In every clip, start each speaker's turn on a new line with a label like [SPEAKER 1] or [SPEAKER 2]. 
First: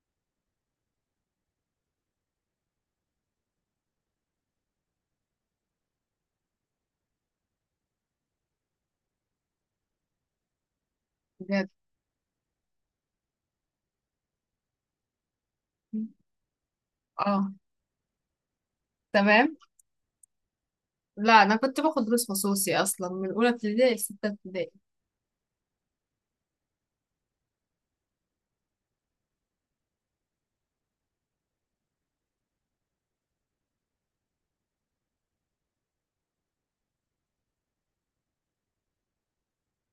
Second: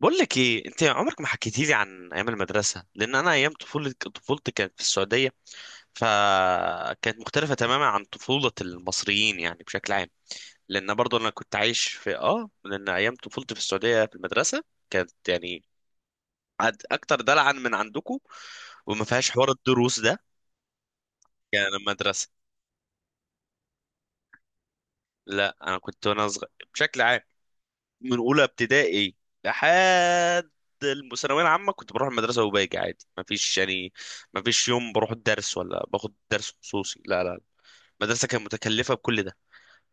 [SPEAKER 1] بقول لك ايه، انت عمرك ما حكيتي لي عن ايام المدرسه. لان انا ايام طفولتي كانت في السعوديه، فكانت مختلفه تماما عن طفوله المصريين يعني بشكل عام. لان برضو انا كنت
[SPEAKER 2] بجد.
[SPEAKER 1] عايش في لان ايام طفولتي في السعوديه في المدرسه كانت يعني اكتر دلعا
[SPEAKER 2] اه.
[SPEAKER 1] من عندكم، وما فيهاش حوار
[SPEAKER 2] تمام.
[SPEAKER 1] الدروس ده.
[SPEAKER 2] لا انا
[SPEAKER 1] يعني
[SPEAKER 2] كنت باخد
[SPEAKER 1] المدرسه،
[SPEAKER 2] دروس خصوصي اصلا من اولى ابتدائي لسته ابتدائي.
[SPEAKER 1] لا انا كنت وانا صغير بشكل عام من اولى ابتدائي لحد الثانويه العامه كنت بروح المدرسه وباجي عادي، ما فيش يوم بروح الدرس ولا باخد درس خصوصي. لا لا، المدرسه كانت متكلفه بكل ده.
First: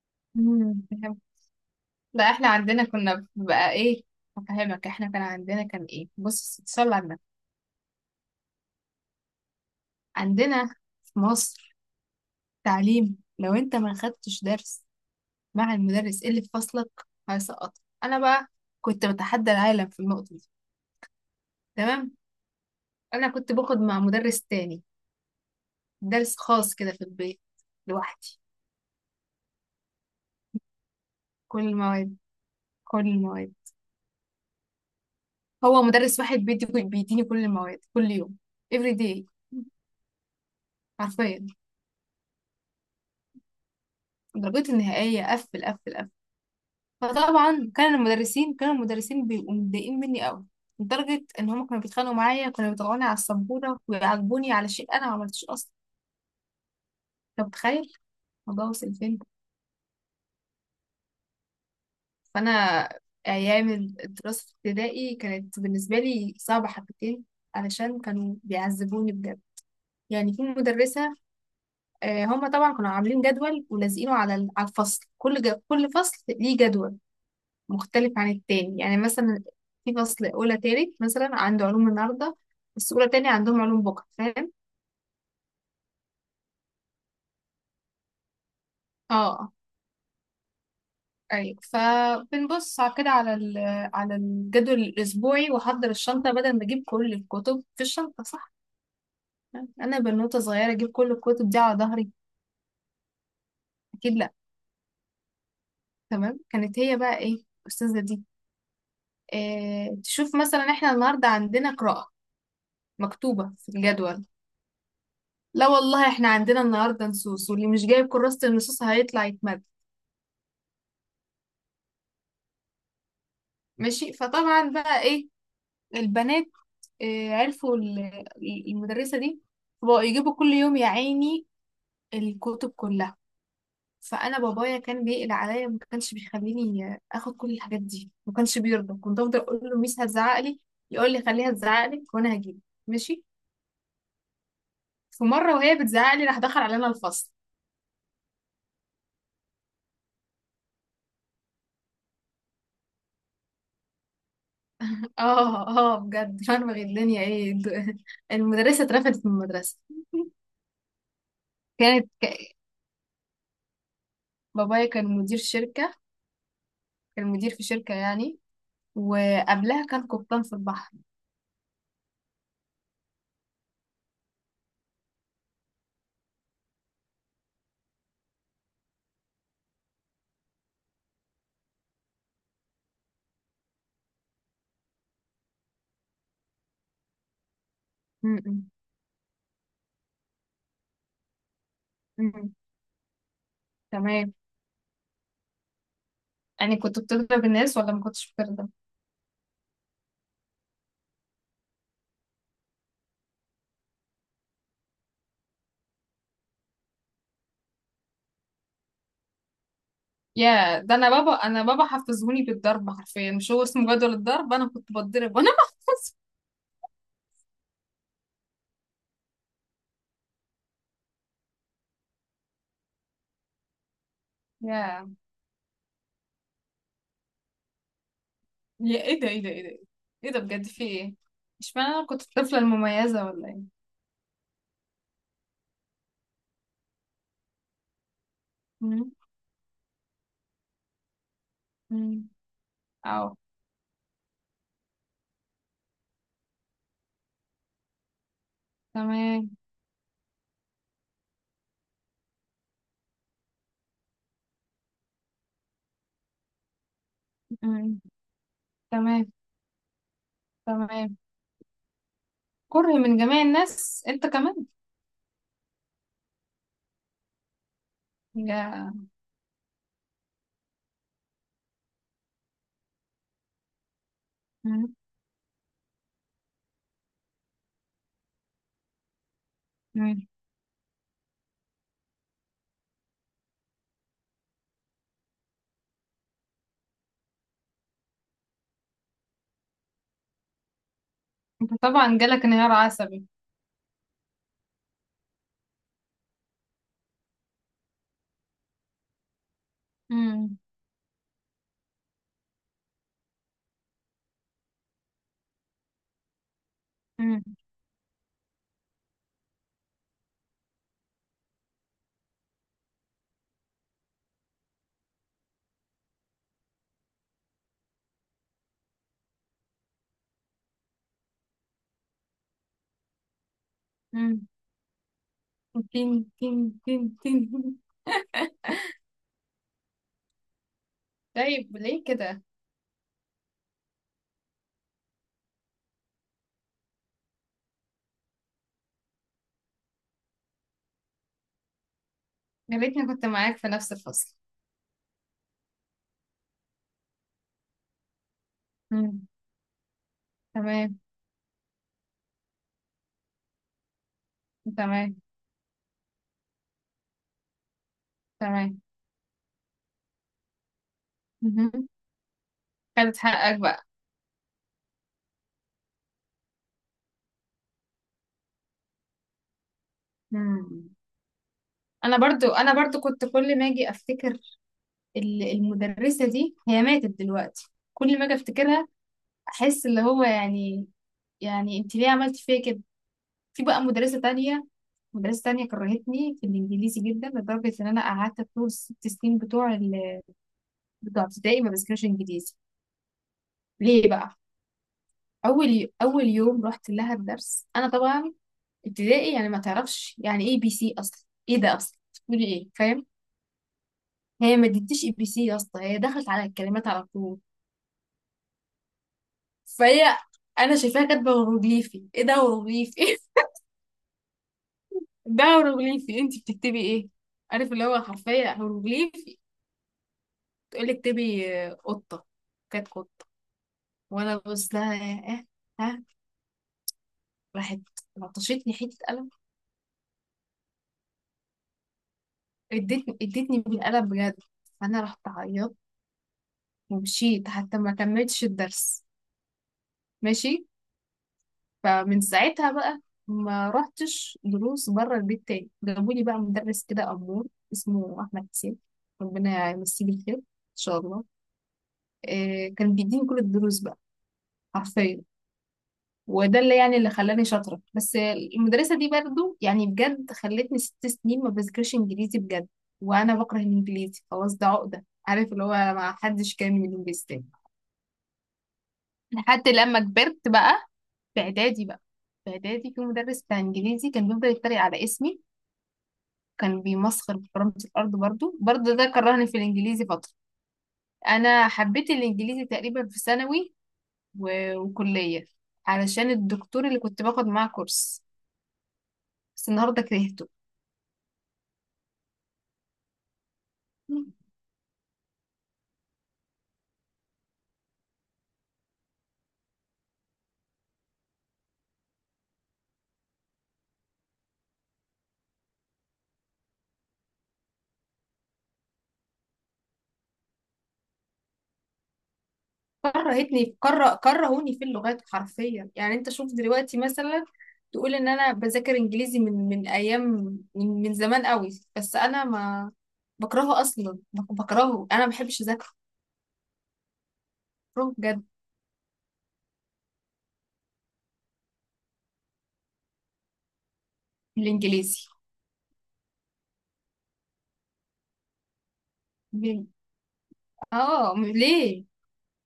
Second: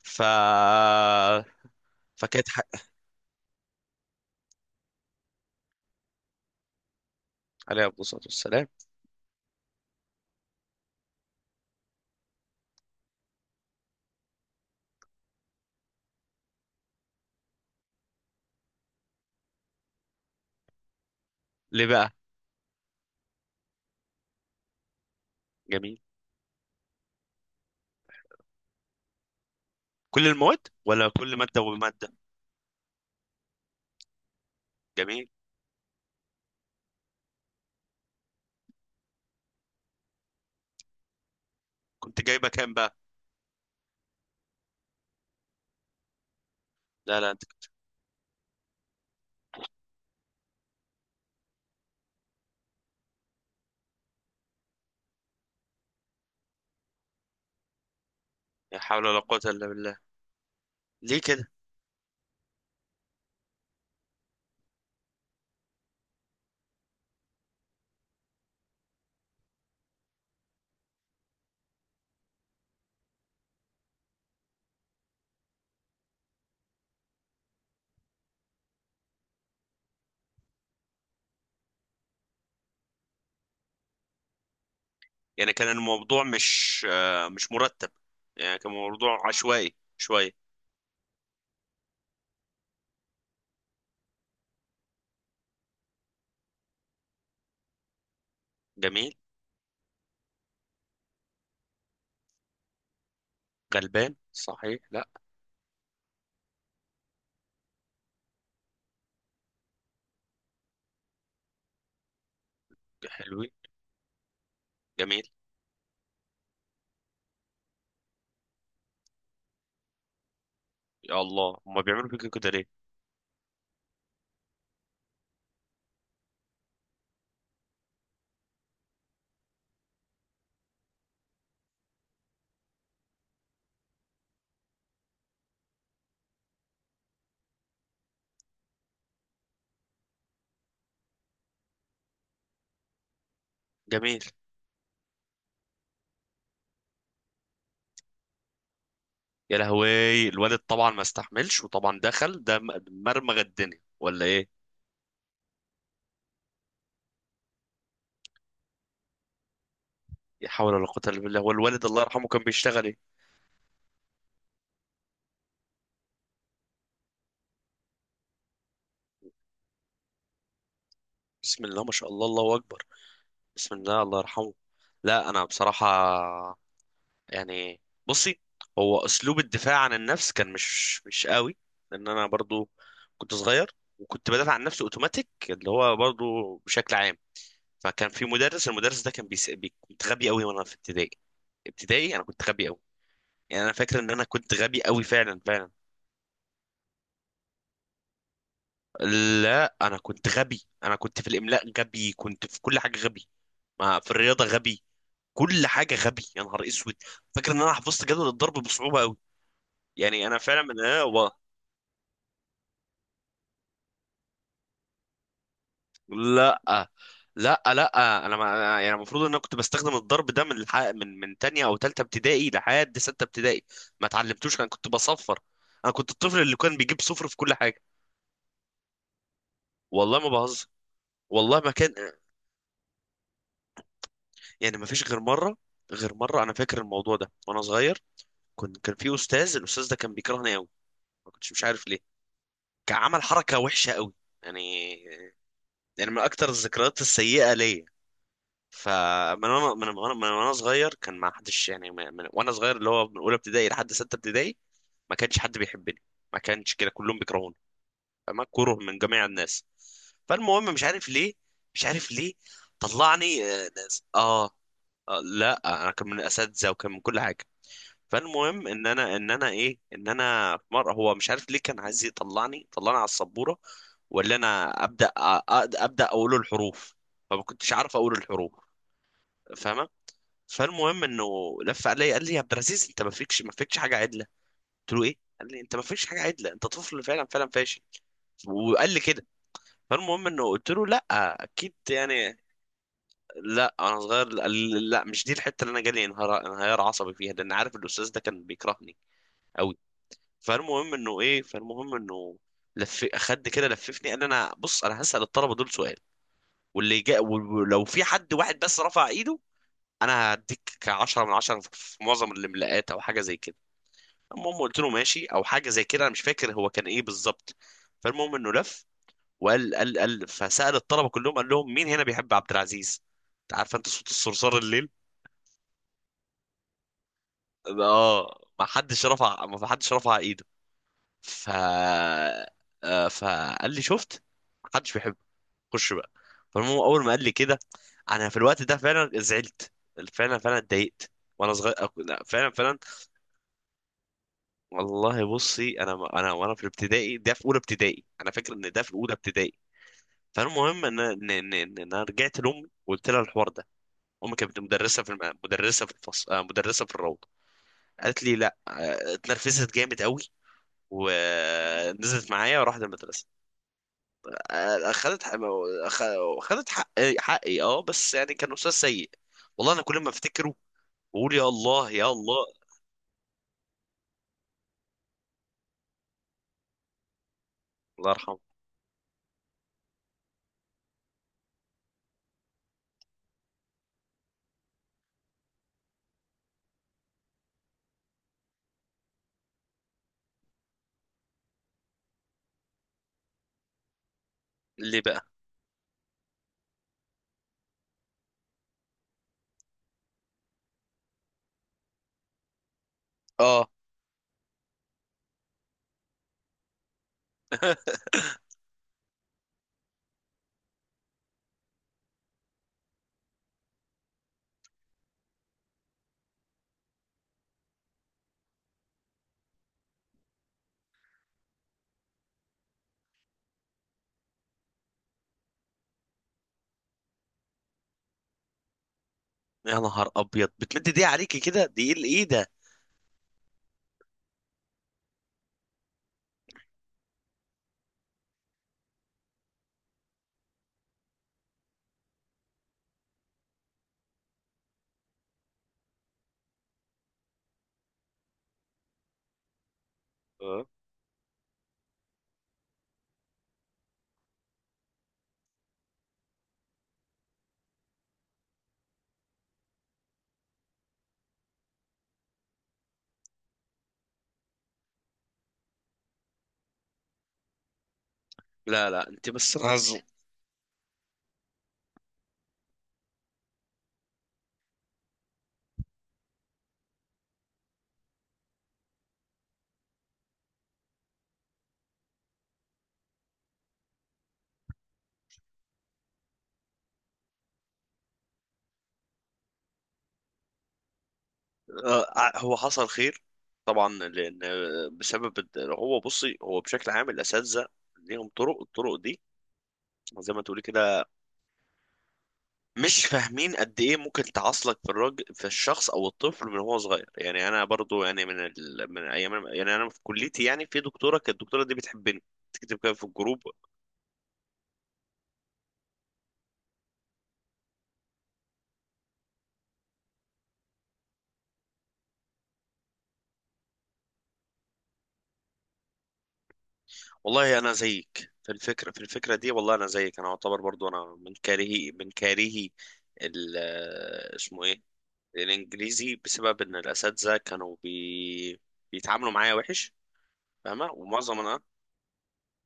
[SPEAKER 1] ف
[SPEAKER 2] مم، فهمت. لا احنا
[SPEAKER 1] فكانت حق.
[SPEAKER 2] عندنا كنا بقى ايه. هفهمك، احنا كان عندنا كان ايه، بص صلي على النبي.
[SPEAKER 1] عليه افضل الصلاه والسلام.
[SPEAKER 2] عندنا في مصر تعليم لو انت ما خدتش درس مع المدرس اللي في فصلك هيسقطك. انا بقى كنت بتحدى العالم في النقطه دي.
[SPEAKER 1] ليه بقى؟
[SPEAKER 2] تمام. انا كنت باخد مع مدرس تاني
[SPEAKER 1] جميل.
[SPEAKER 2] درس خاص كده في البيت لوحدي.
[SPEAKER 1] كل المواد ولا كل ماده
[SPEAKER 2] كل
[SPEAKER 1] وماده؟
[SPEAKER 2] المواد، كل المواد.
[SPEAKER 1] جميل.
[SPEAKER 2] هو مدرس واحد بيديني كل المواد كل يوم. every day حرفيا.
[SPEAKER 1] كنت جايبه كام بقى؟
[SPEAKER 2] درجتي النهائية قفل قفل قفل.
[SPEAKER 1] لا لا انت.
[SPEAKER 2] فطبعا كانوا المدرسين بيبقوا متضايقين مني قوي. لدرجة إن هما كانوا بيتخانقوا معايا، كانوا بيطلعوني على السبورة ويعاقبوني على شيء أنا ما عملتوش أصلا. أنت متخيل الموضوع
[SPEAKER 1] لا
[SPEAKER 2] وصل
[SPEAKER 1] حول
[SPEAKER 2] فين؟
[SPEAKER 1] ولا قوه الا بالله. ليه كده؟
[SPEAKER 2] فأنا أيام الدراسة في ابتدائي كانت بالنسبة لي صعبة حبتين علشان كانوا بيعذبوني بجد. يعني في مدرسة، هما طبعا كانوا عاملين جدول ولازقينه على على الفصل. كل فصل ليه جدول مختلف عن التاني. يعني مثلا في فصل أولى تالت مثلا عنده علوم النهاردة بس أولى تاني عندهم علوم بكرة، فاهم؟
[SPEAKER 1] يعني كان الموضوع مش مش مرتب، يعني كان موضوع
[SPEAKER 2] اه.
[SPEAKER 1] عشوائي شويه.
[SPEAKER 2] أيوة، فبنبص على كده، على الجدول الأسبوعي وأحضر الشنطة بدل ما أجيب كل الكتب في الشنطة، صح؟
[SPEAKER 1] جميل.
[SPEAKER 2] أنا بنوتة صغيرة أجيب كل الكتب دي على ظهري. أكيد
[SPEAKER 1] غلبان
[SPEAKER 2] لأ.
[SPEAKER 1] صحيح، لا.
[SPEAKER 2] تمام. كانت هي بقى إيه الأستاذة دي؟ تشوف مثلا احنا النهارده عندنا قراءة
[SPEAKER 1] حلوين.
[SPEAKER 2] مكتوبة في الجدول.
[SPEAKER 1] جميل.
[SPEAKER 2] لا والله، احنا عندنا النهاردة نصوص واللي مش جايب كراسة النصوص هيطلع يتمد.
[SPEAKER 1] يا الله، هما بيعملوا فيك كده ليه؟
[SPEAKER 2] ماشي، فطبعا بقى ايه، البنات اه عرفوا المدرسة دي، فبقوا يجيبوا كل يوم يا عيني الكتب كلها. فانا بابايا كان بيقلق عليا، ما كانش بيخليني اخد كل الحاجات دي، ما كانش بيرضى. كنت افضل اقول له ميس هتزعق لي، يقول لي خليها تزعق لك وانا هجيب. ماشي.
[SPEAKER 1] جميل.
[SPEAKER 2] في مره وهي بتزعق لي راح دخل علينا الفصل.
[SPEAKER 1] يا لهوي، الولد طبعا ما استحملش وطبعا دخل ده مرمغ الدنيا ولا ايه؟
[SPEAKER 2] اه اه، بجد فاهمة الدنيا ايه، المدرسة اترفدت من المدرسة.
[SPEAKER 1] لا حول ولا قوة الا بالله. والوالد الله
[SPEAKER 2] كانت
[SPEAKER 1] يرحمه كان
[SPEAKER 2] ك...
[SPEAKER 1] بيشتغل ايه؟
[SPEAKER 2] بابايا كان مدير شركة، كان مدير في شركة يعني، وقبلها كان قبطان في البحر.
[SPEAKER 1] بسم الله ما شاء الله، الله اكبر. بسم الله، الله يرحمه. لا انا بصراحة، يعني، بصي، هو اسلوب الدفاع عن النفس كان مش قوي. لان انا برضو كنت صغير وكنت بدافع عن نفسي اوتوماتيك اللي هو برضو بشكل عام. فكان في
[SPEAKER 2] م- م-
[SPEAKER 1] مدرس، المدرس ده كان كنت غبي قوي وانا في ابتدائي. انا كنت
[SPEAKER 2] م.
[SPEAKER 1] غبي قوي. يعني انا فاكر ان انا
[SPEAKER 2] تمام.
[SPEAKER 1] كنت غبي قوي فعلا فعلا.
[SPEAKER 2] يعني كنت بتضرب الناس ولا ما كنتش بتضرب؟
[SPEAKER 1] لا، انا كنت غبي، انا كنت في الاملاء غبي، كنت في كل حاجه غبي، ما في الرياضه غبي، كل حاجه غبي. يا نهار اسود، فاكر ان انا حفظت جدول الضرب بصعوبه قوي. يعني انا فعلا من
[SPEAKER 2] يا ده، انا بابا
[SPEAKER 1] والله.
[SPEAKER 2] انا بابا حفظهوني بالضرب حرفيا، مش هو اسمه جدول الضرب؟ انا كنت بتضرب وانا.
[SPEAKER 1] لا لا لا، انا ما يعني المفروض ان انا كنت بستخدم الضرب ده من الح... من من تانية او تالتة ابتدائي لحد ستة ابتدائي. ما اتعلمتوش، انا كنت
[SPEAKER 2] يا
[SPEAKER 1] بصفر. انا كنت الطفل اللي كان بيجيب صفر في كل حاجة.
[SPEAKER 2] يا ايه ده، ايه ده، ايه ده؟
[SPEAKER 1] والله ما
[SPEAKER 2] ايه ده بجد،
[SPEAKER 1] بهزر،
[SPEAKER 2] في ايه؟
[SPEAKER 1] والله ما
[SPEAKER 2] مش
[SPEAKER 1] كان.
[SPEAKER 2] معنى انا كنت الطفلة المميزة ولا ايه؟
[SPEAKER 1] يعني ما فيش غير مرة. غير مرة انا فاكر الموضوع ده وانا صغير. كنت كان
[SPEAKER 2] م-
[SPEAKER 1] في استاذ، الاستاذ ده كان بيكرهني قوي، ما كنتش مش عارف ليه.
[SPEAKER 2] م.
[SPEAKER 1] كان عمل
[SPEAKER 2] اه.
[SPEAKER 1] حركة وحشة قوي، يعني، يعني من اكتر الذكريات السيئة ليا. فمن
[SPEAKER 2] تمام.
[SPEAKER 1] وانا من وانا من وانا صغير كان ما حدش يعني من وانا صغير اللي هو من اولى ابتدائي لحد سته ابتدائي ما كانش حد بيحبني، ما كانش كده كلهم بيكرهوني،
[SPEAKER 2] مم.
[SPEAKER 1] فما كره من جميع
[SPEAKER 2] تمام،
[SPEAKER 1] الناس. فالمهم مش عارف
[SPEAKER 2] تمام.
[SPEAKER 1] ليه، مش عارف ليه.
[SPEAKER 2] كره من جميع
[SPEAKER 1] طلعني آه ناس.
[SPEAKER 2] الناس انت
[SPEAKER 1] آه,
[SPEAKER 2] كمان؟
[SPEAKER 1] اه لا، انا كان من اساتذه وكان من كل حاجه. فالمهم
[SPEAKER 2] جا...
[SPEAKER 1] ان انا في مره هو مش عارف ليه كان عايز يطلعني، طلعني على السبوره ولا انا
[SPEAKER 2] مم.
[SPEAKER 1] ابدا ابدا اقول الحروف، فما كنتش عارف اقول الحروف، فاهمه؟
[SPEAKER 2] مم.
[SPEAKER 1] فالمهم انه لف عليا قال لي يا عبد العزيز، انت ما فيكش حاجه عدله. قلت له ايه؟ قال لي انت ما فيكش حاجه عدله، انت طفل فعلا فعلا فاشل، وقال لي كده. فالمهم انه قلت له لا،
[SPEAKER 2] انت
[SPEAKER 1] اكيد
[SPEAKER 2] طبعا
[SPEAKER 1] يعني.
[SPEAKER 2] جالك انهيار عصبي.
[SPEAKER 1] لا انا صغير قال لي. لا، مش دي الحته اللي انا جالي انهيار عصبي فيها، لان عارف الاستاذ ده كان بيكرهني قوي.
[SPEAKER 2] مم.
[SPEAKER 1] فالمهم انه ايه، فالمهم انه لف خد كده لففني قال لي: انا بص، انا هسال الطلبه دول سؤال، واللي جاء
[SPEAKER 2] مم.
[SPEAKER 1] ولو في حد واحد بس رفع ايده انا هديك 10 من 10 في معظم الاملاءات او حاجه زي كده. المهم قلت له ماشي، او حاجه زي كده، انا مش فاكر هو كان ايه بالظبط. فالمهم انه لف وقال، قال فسأل الطلبه كلهم قال لهم مين هنا بيحب عبد العزيز؟ انت عارف انت صوت
[SPEAKER 2] مم.
[SPEAKER 1] الصرصار الليل.
[SPEAKER 2] تين، تين، تين تين.
[SPEAKER 1] اه، ما حدش رفع ايده. ف
[SPEAKER 2] طيب ليه كده؟
[SPEAKER 1] فقال لي: شفت؟ ما حدش بيحبه، خش بقى. فالمهم اول ما قال لي كده انا في الوقت ده فعلا زعلت، فعلا فعلا اتضايقت. وانا صغير لا، فعلا
[SPEAKER 2] يا
[SPEAKER 1] فعلا.
[SPEAKER 2] ريتني كنت معاك في نفس الفصل.
[SPEAKER 1] والله بصي انا، انا وانا في الابتدائي ده في اولى ابتدائي، انا فاكر ان ده في اولى
[SPEAKER 2] مم.
[SPEAKER 1] ابتدائي. فالمهم
[SPEAKER 2] تمام،
[SPEAKER 1] ان ان ان إن انا رجعت لامي وقلت لها الحوار ده. امي كانت مدرسه في
[SPEAKER 2] تمام،
[SPEAKER 1] الم... مدرسه في الفصل آه، مدرسه في الروضه. قالت لي لا،
[SPEAKER 2] تمام.
[SPEAKER 1] اتنرفزت جامد قوي
[SPEAKER 2] مهم.
[SPEAKER 1] ونزلت معايا وراحت
[SPEAKER 2] خدت
[SPEAKER 1] المدرسه.
[SPEAKER 2] حقك بقى؟
[SPEAKER 1] آه، اخذت حق... أخ- اخذت حقي. اه بس يعني كان استاذ سيء. والله انا كل ما افتكره
[SPEAKER 2] مم.
[SPEAKER 1] بقول: يا الله يا
[SPEAKER 2] انا
[SPEAKER 1] الله.
[SPEAKER 2] برضو انا برضو كنت كل ما اجي افتكر المدرسة دي، هي ماتت دلوقتي.
[SPEAKER 1] الله
[SPEAKER 2] كل ما اجي
[SPEAKER 1] يرحمه.
[SPEAKER 2] افتكرها احس اللي هو يعني انت ليه عملت فيا كده؟ في بقى مدرسة تانية، مدرسة تانية كرهتني في الإنجليزي جدا لدرجة إن أنا قعدت طول الست سنين بتوع ابتدائي ما بذاكرش إنجليزي. ليه بقى؟
[SPEAKER 1] ليه بقى؟
[SPEAKER 2] أول يوم رحت لها الدرس، أنا طبعا ابتدائي يعني ما تعرفش يعني ABC أصلا، إيه ده أصلا بتقولي إيه، فاهم؟
[SPEAKER 1] اه
[SPEAKER 2] هي ما ادتنيش ABC يا اسطى، هي دخلت على الكلمات على طول. فهي، أنا شايفاها كاتبة هيروغليفي، إيه ده هيروغليفي؟ ده هيروغليفي، أنت بتكتبي إيه؟ عارف اللي هو حرفيا هيروغليفي. تقول لي اكتبي قطة. كانت قطة. وانا ببص لها. اه. ها. راحت لطشتني حتة قلم.
[SPEAKER 1] يا نهار ابيض، بتمد دي عليكي كده؟ دي ايه، ايه ده؟
[SPEAKER 2] ادتني ادتني بالقلم بجد. فانا رحت عيطت ومشيت، حتى ما كملتش الدرس. ماشي. فمن ساعتها بقى ما رحتش دروس بره البيت تاني. جابولي بقى مدرس كده أمور اسمه أحمد حسين، ربنا يمسيه بالخير إن
[SPEAKER 1] اه،
[SPEAKER 2] شاء الله. إيه، كان بيديني كل الدروس بقى، حرفيا. وده اللي يعني اللي خلاني شاطرة، بس المدرسة دي برضو يعني بجد خلتني 6 سنين ما بذاكرش انجليزي بجد، وانا بكره الانجليزي خلاص، ده عقدة، عارف اللي هو ما حدش كامل الانجليزي تاني.
[SPEAKER 1] لا لا انت بس
[SPEAKER 2] لحد لما
[SPEAKER 1] عزل.
[SPEAKER 2] كبرت بقى، في اعدادي بقى، في اعدادي في مدرس بتاع انجليزي كان بيفضل يتريق على اسمي، كان بيمسخر بكرامة الارض برضو برضو، ده كرهني في الانجليزي فترة. انا حبيت الانجليزي تقريبا في ثانوي و- وكلية، علشان الدكتور اللي كنت باخد معاه كورس، بس النهارده كرهته.
[SPEAKER 1] هو حصل خير طبعا، لان بسبب هو بصي هو بشكل عام الاساتذه ليهم طرق، الطرق دي زي ما تقولي كده، مش فاهمين قد ايه ممكن تعاصلك في الراجل، في الشخص او الطفل من هو صغير. يعني انا برضو يعني من ايام، يعني انا في كليتي يعني في دكتوره كانت الدكتوره دي بتحبني، تكتب كده في الجروب.
[SPEAKER 2] كرهتني في كره كرهوني في اللغات حرفيا. يعني انت شوف دلوقتي مثلا، تقول ان انا بذاكر انجليزي من ايام، من زمان قوي، بس انا ما بكرهه اصلا، بكرهه، انا ما بحبش اذاكره.
[SPEAKER 1] والله انا
[SPEAKER 2] بكرهه
[SPEAKER 1] زيك
[SPEAKER 2] بجد،
[SPEAKER 1] في الفكره، في الفكره دي، والله انا زيك، انا اعتبر برضو انا من من كارهي ال اسمه ايه،
[SPEAKER 2] الانجليزي.
[SPEAKER 1] الانجليزي، بسبب ان الاساتذه كانوا بيتعاملوا معايا
[SPEAKER 2] م-
[SPEAKER 1] وحش، فاهمه؟
[SPEAKER 2] اه.
[SPEAKER 1] ومعظم انا،
[SPEAKER 2] ليه،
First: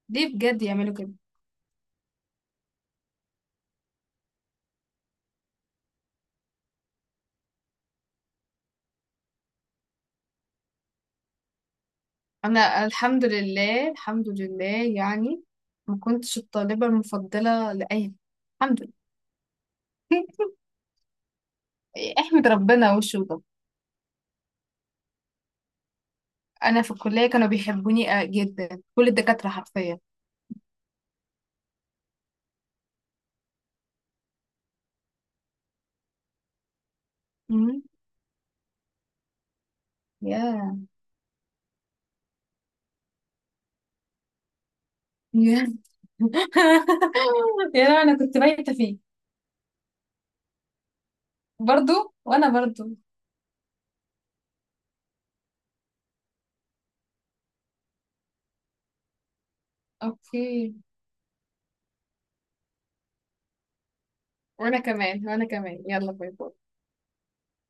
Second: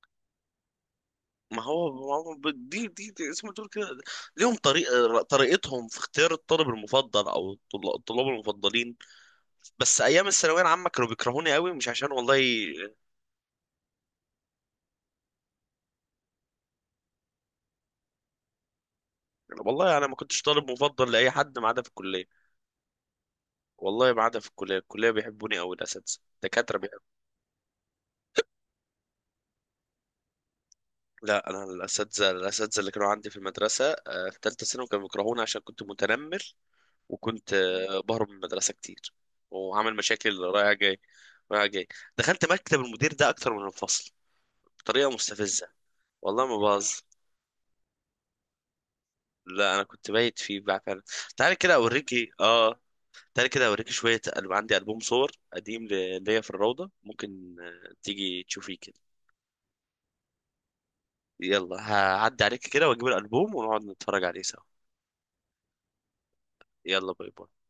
[SPEAKER 2] ليه بجد يعملوا كده؟
[SPEAKER 1] ما هو ما هو دي دي زي ما تقول كده، ليهم طريقه، طريقتهم في اختيار الطالب المفضل او الطلاب المفضلين. بس ايام الثانويه العامه كانوا بيكرهوني قوي، مش عشان والله.
[SPEAKER 2] انا الحمد لله، الحمد لله يعني ما كنتش الطالبة المفضلة لأي. الحمد لله.
[SPEAKER 1] والله انا ما كنتش طالب مفضل لاي حد ما عدا في الكليه.
[SPEAKER 2] احمد ربنا وشو ده.
[SPEAKER 1] والله ما عدا في الكلية، الكلية بيحبوني أوي، الأساتذة الدكاترة
[SPEAKER 2] انا في
[SPEAKER 1] بيحبوني.
[SPEAKER 2] الكليه كانوا بيحبوني جدا، كل الدكاتره حرفيا.
[SPEAKER 1] لا، أنا الأساتذة اللي كانوا عندي في المدرسة في تالتة ثانوي كانوا بيكرهوني عشان كنت متنمر وكنت
[SPEAKER 2] مم.
[SPEAKER 1] بهرب من المدرسة كتير، وعامل مشاكل
[SPEAKER 2] يا
[SPEAKER 1] رايح جاي، دخلت مكتب المدير ده أكتر من الفصل بطريقة
[SPEAKER 2] يا
[SPEAKER 1] مستفزة، والله ما باظ.
[SPEAKER 2] يا لهوي، انا كنت بايته فيه.
[SPEAKER 1] لا أنا كنت بايت فيه بقى فعلا. تعالى كده
[SPEAKER 2] برضو،
[SPEAKER 1] أوريكي
[SPEAKER 2] وانا
[SPEAKER 1] آه،
[SPEAKER 2] برضو.
[SPEAKER 1] تعالى كده أوريكي شوية عندي ألبوم صور قديم ليا في الروضة. ممكن تيجي تشوفيه كده؟
[SPEAKER 2] اوكي.
[SPEAKER 1] يلا هعدي عليك كده واجيب الالبوم ونقعد نتفرج عليه سوا.
[SPEAKER 2] وانا كمان، وانا كمان، يلا باي باي.
[SPEAKER 1] يلا باي باي.